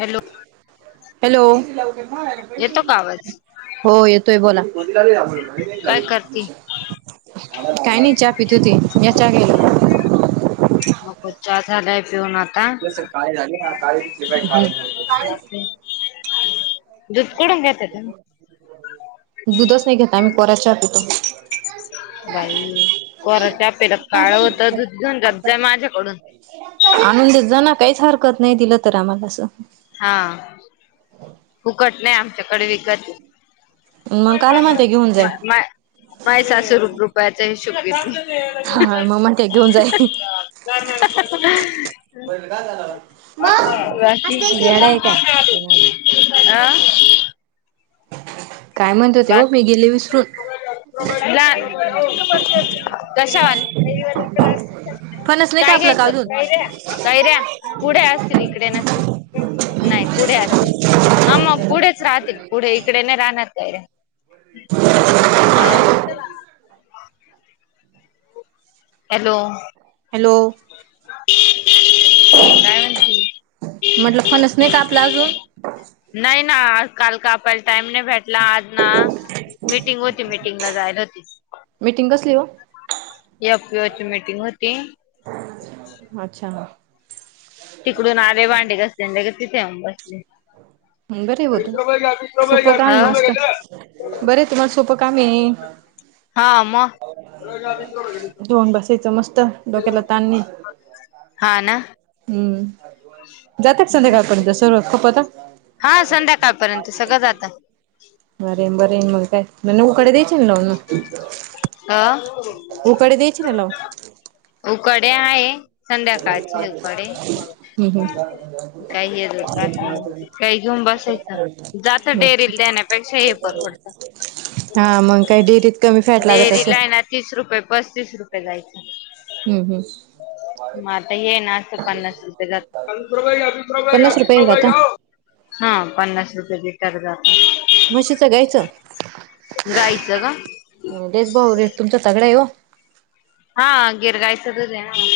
Hello hello येतो का आवाज हो येतोय बोला काय काय करती नाही चहा पितो ते या च गला म को चचा लाय पो ना सर काळे झाले ना काळी का बाकी दूध कोडून घेत त दुधच नाही घेत आम्ही कोराच चहा पितो. बाई कोरा चहा पिल्यावर काळ होत दुध घेऊन जात जा माझ्याकडून आणून देत जा ना काहीच हरकत नाही दिलं तर आम्हाला असं हा फुकट नाही आमच्याकडे विकतय. [unintelligible] मग काला माय म्हणते घेऊन जाय माय माय सासू रुप रूपयाच हिशोब घेते. हा मग् म्हणत्या घेऊन जा हे. [unintelligible] का झा बाकी मगड आहे का तिकडे हा काय म्हणत होते हो बाकी मी गेली विसरून ला हो कशावाले? फणच नाही का आपल्या गावातून काय र्या पुढे असेल इकडे नसेल नाही पुढे असतील ह मग पुढेच राहतील पुढे इकडे नाही राहणार काय रे आनं. छ हॅलो हॅलो काय म्हणती? म्हटलं फणच नाही का आपला अजून नाही ना आजकाल का पहिले टाइम नाही बेठ आज ना मिीटिंग होती मिीटिंगला जायला होती मिीटिंग कसली हो या पिची मीटिंग होती अच्छा. तिकडून आले भांडे घासले अन् लगेच तिथे येऊन बसले. हम्म बरय बग तू सोपं काम आहे मस्त अ बरय तुम्हाला सोपं कामये. हा म धुऊन बसायचं मस्त डोक्याला ताण नाही हा ना हम्म. जाता का संध्याकाळपर्यंत सुरवात खूप होता. हा संध्याकाळपर्यंत सगळं जाता. बरय बरय मग काय उकाडे द्यायची ना लावून मग अ उकाडे द्यायची ना लावून. उकाडे आहे संध्याकाळचे उकाडे हम् हम् काही अजून घात नाही काय घेऊन बसायचं जात अच्छा डेरीला देण्यापेक्षा हे परवडतं हा मग काय डेरीत कमी फॅट लागत डेअरीला असंल आहे ना तीस रुपये पस्तीस रुपये जायचं. हम्म हम्म म आता येना असं पन्नास रुपये जात पन्नास रुपये आहे का आता [unintelligible] हा पन्नास रुपये लिटर जात. म्हशीचं गायीचं. गायीचं गं. हम्म तेच भाऊ रेट तुमच स्वतःकडे आहे ओ. हा गीर गायीच दूध आहे ना मग.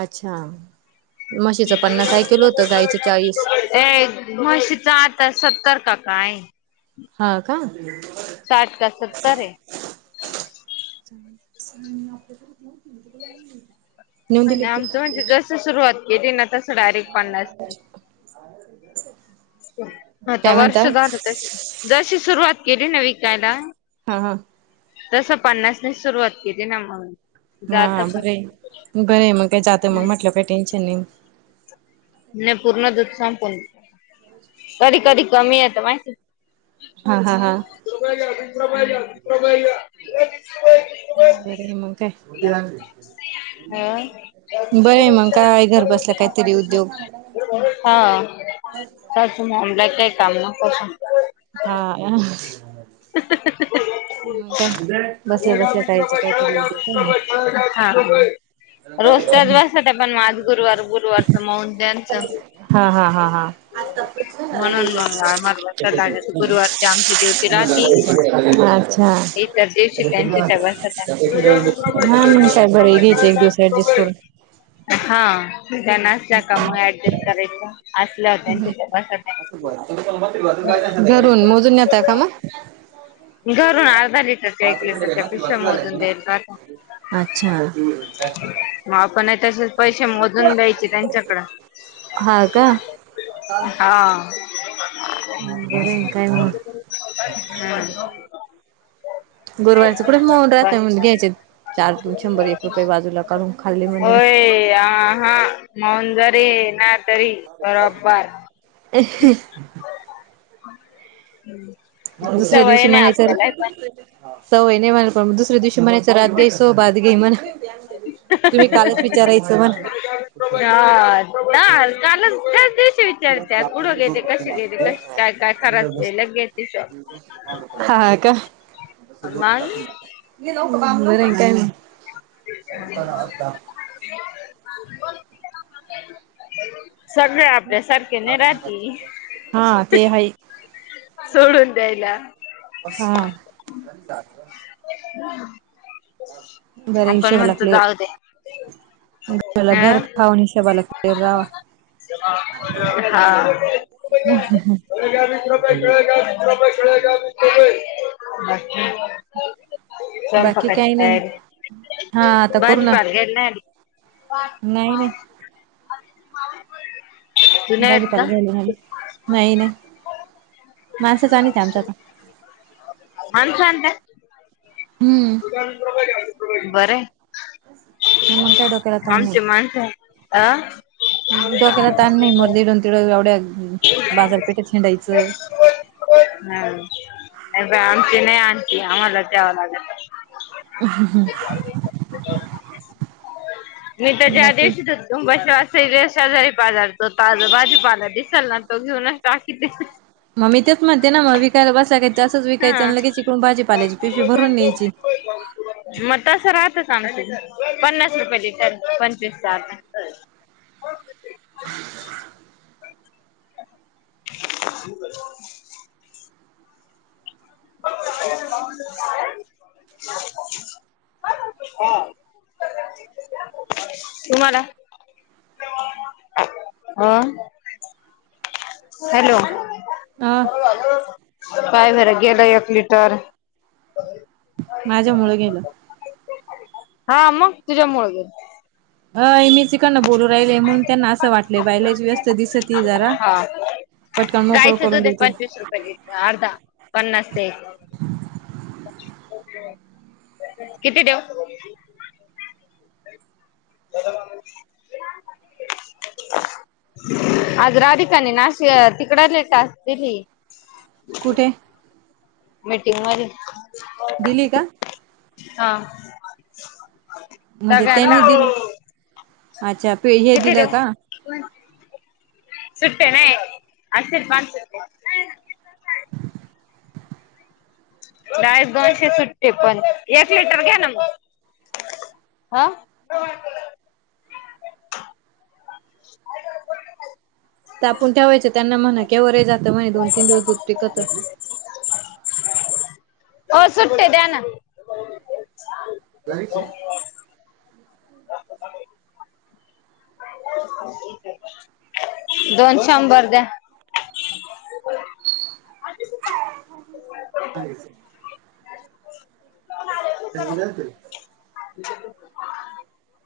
अच्छा म्हशीचं पन्नास ऐकल होतं गाईचं चाळीस ए म्हशीच आता सत्तर का काय. हा का. साठ का सत्तर ये. [inaudible] नेऊन दिली आणि ती आमचं म्हणजे जस सुरुवात केली ना तसं. डायरेक्ट पन्नास [unintelligible] आता काय म्हणता वर्ष झालं तशी जशी सुरुवात केली ना विकायला. हा हा. तसं पन्नासने सुरुवात केली ना म हांां बर बरं आहे मग का जात मग म्हटलं का टेन्शन नाही. नाही पूर्ण दूध संपून कधी कधी कमी येत माहिती. हा हा हा. [unintelligible] बरय मग काय. बरं आहे मग हं काय घर बसल्या काहीतरी उद्योग [unintelligible] हा [unintelligible] हा मग [unintelligible] काय बसल्या बसल्या करायचे काहीतरी हा उद्योग आहे ना [unintelligible] रोज त्याच बसत्याता पण मग आज गुरुवार गुरुवारच म्हणून त्या हा हा हा हा. [inaudible] म्हणून मग आम्हाला बसायला लागत गुरुवारची आमची ड्युटी राहती अच्छा इतर दिवशी त्यांची त्या बसत्या हा मग काय बरय घ्यायच एक दिवस ऍडजेक्ट करून. हा त्यांनाच द्या काम मग ऍडजस्ट करायच. असलं [unintelligible] तिथ बसत नाही घरून मोजून येतय का म घरून अर्धा लिटरच्या एक लिटरच्या पिश्या मोजून द्यालता. अच्छा मग आपण तसेच पैसे मोजून घ्यायचे त्यांच्याकडे. हा का. हा. बर काय म- हम्म गोरवारच कुठच मऊन बस. राहतय म्हण घ्यायचे चार दन शंभर एक रुपये बाजूला काढून खाल्ले म्हण. ते आ हा. मन जरे ना तरी बरोबर. हम्म दुसऱ्या दिवशी म्हणायचर. सवय नाही म्हण प म दुसऱ दिवशी मणा तर रात गई सो बाात गई मला. तुम्ही कालच विचारायचं मग. [unintelligible] क विचारत कुठं घेते कसे घेते क काय काय खराच लगे ति हा का मग नाही काय नाही. फुटबॉल [inaudible] सगळ आपल्या सारखे न राहतील. हा ते आहे सोडून द्यायला. हा. हम. बर हिशोबाला क्लियर. घला घर अ खावा हिशेबाला तर रावा. हा. ीस रपळेीस रपे चळे [inaudible] त बाकी [inaudible] स्वयंपा बाकी काची काही नाही तयारी. हा आता करू ना नाही ह नाही हा [inaudible] भाजीपाल घेल नाही नाही माणसेच आमच्याता. बर हम्म हाय. म मग काय डोकेला तान नाही. आण काय. आं डोक्याला ताण नाही इकडून तिकडून एवढ्या बाजारपेठेत हिंडायचं. ह नाही बा आमच नाही आणती आम्हालाच द्यावा लागत. मी त्याच्या आ बाकी दिवशी तुशिवा सैरी शेजारी बाजार तो ताज बाजूपाला दिसेल ना तो घेऊनच टाकीते. मग मी तेच म्हणते ना मग विकाला बसय का असंच हा विकायचं ल के चिकून भाजी पालायची पिशीवी भरून न्यायची. मग तस राहतच आमच पन्नास रुपये लिटर पंचवीस अर्धा. ह [inaudible] [inaudible] अ [inaudible] तुम्हाला. आ हॅलो. अं पाय भर गेलं एक लिटर. माझ्या मुळ गेलं. हा अम् तुझ्या मुळग गेलं. अ मी चिकन बोलू राहिले म्हणून त्यांना असं वाटलंय बाहिलाच व्यस्त. दिसती जरा हा पटकन मोकळ गाईचं करून दूध आहे देती. पंचवीस रुपये अर्धा पन्नास तेल. किती देऊ. [inaudible] आज राधिकानी नाशिक तिकड तिकडे लय टाकतील. ते मीटिंग मध्ये दिली का? हा, म्हणजे सगळ्यांना त्यांनी दिले, अच्छा, पे हे किती दिलं देऊ का? सुट्टे नाही, असतील पाच सुट्टे. [inaudible] डायरेक्ट दोनशे सुट्टे पण, एक लिटर घ्या ना मग हा. [inaudible] तापून ठेवायचं त्यांना म्हणा, के वरे जातं म्हणे दोन- तीन दिवस दूध टिकत. ओ सुट्टे द्या ना. जायच? [inaudible] दोन शंभर द्या. अ [unintelligible] त्या जात [unintelligible]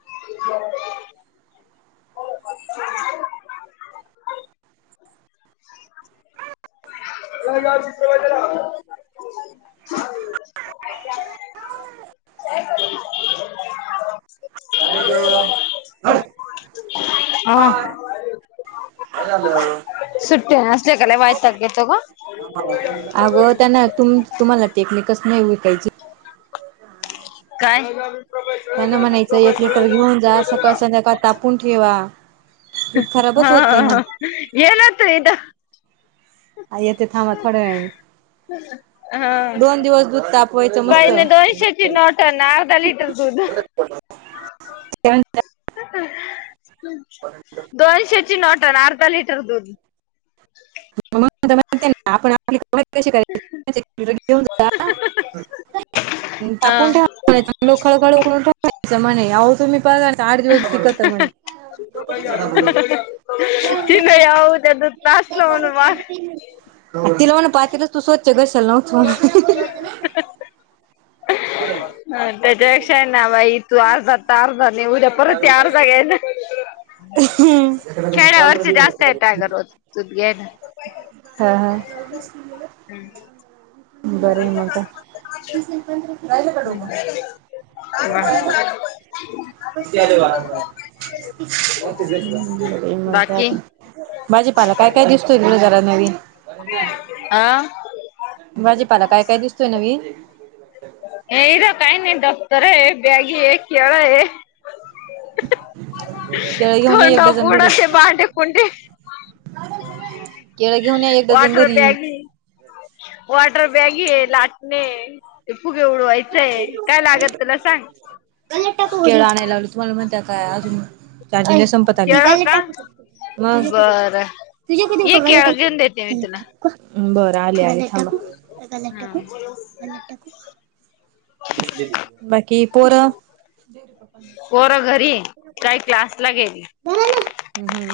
[inaudible] का? [unintelligible] [unintelligible] काय गं, हाड हा काय, काय झालं? सुट्टी असले, की लय वैताग येतो ग. अगं त्यांना तु तुम्हाला टेक्निकच नाही काही विकाय काय? त्यांना म्हणायचं एक लिटर घेऊन जा सकाळ, संध्याकाळ तापून ठेवा. दूध हा खराबच होत नाही ह म्हण येनत तू इथं. येते थांब थोड्या वेळानी हा दोन दिवस दुध ता बाईने दोनशे. नो टन अर्धा लिटर दूध. दोनशेची नोट आनं अर्धा लिटर दूध. आपण आपली कम कशी करायची घेऊन जा आता- [unintelligible] तापून हा ठेवा म्हणायचं..., खळखळ उकळवून ठेवायच, म्हणे अहो.... तुम्ही परवा [inaudible] चिन यऊद [unintelligible] लास्टला म्हणून वार तिला म्हण, पातेलच तू स्वचछ घशाला नव्हत. ह त्याच्यापेक्षा ना बाई तू आज जात तार झाले, उद्या परत या अर्धा घ्यायल खेड्यावरची जास्त येतात रोज दूध घ्यायला. हा, हा बरय मग काय? हम् ह वार [unintelligible] ते बाकी म्हणतात भाजीपाला काय काय दिसतोय गुरोजरा नवीन. आ. भाजीपाला काय काय दिसतोय नवीन. ए तर काही नाही दफ्तर ए बॅगी ए केलं ए. केळ घेऊन या थंड एक डझन बुड घरी ते बांडे कुंडी. केळ घेऊन या एक डझन वॉटर घरी बॅगी वाॉटर बॅगी, हे लाटणे, फुगे उडवायचे. य काय लागत तुला सांग? मल नको टाकू केळ आणायला लावलं तुम्हाला म्हणत काय अजून चाचाने संपत आले केळ तिघालें का टाकू मग बरं [unintelligible] ये केळ घेऊन देते मी तुला बरं आले आले ह थांबा. [inaudible] बाकी पोरं पोर घरी काही क्लास ला गेली.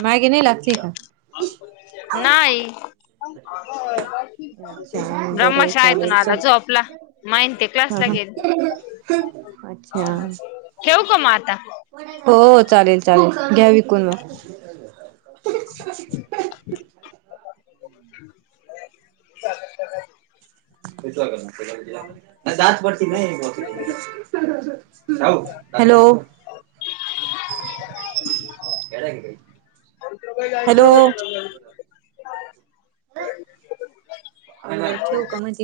मागे नाही लागते. नाही अच्छा बम्हा बरे शाळेतून चालेल आला चल झोपला. माहिते क्लास हा ला हा गेले ठेऊ का मग आता. हो हो चालेल चालेल घ्या विकून मग. [inaudible] [inaudible] [unintelligible] हॅलो हॅलो [unintelligible] ठेव का म्हणती.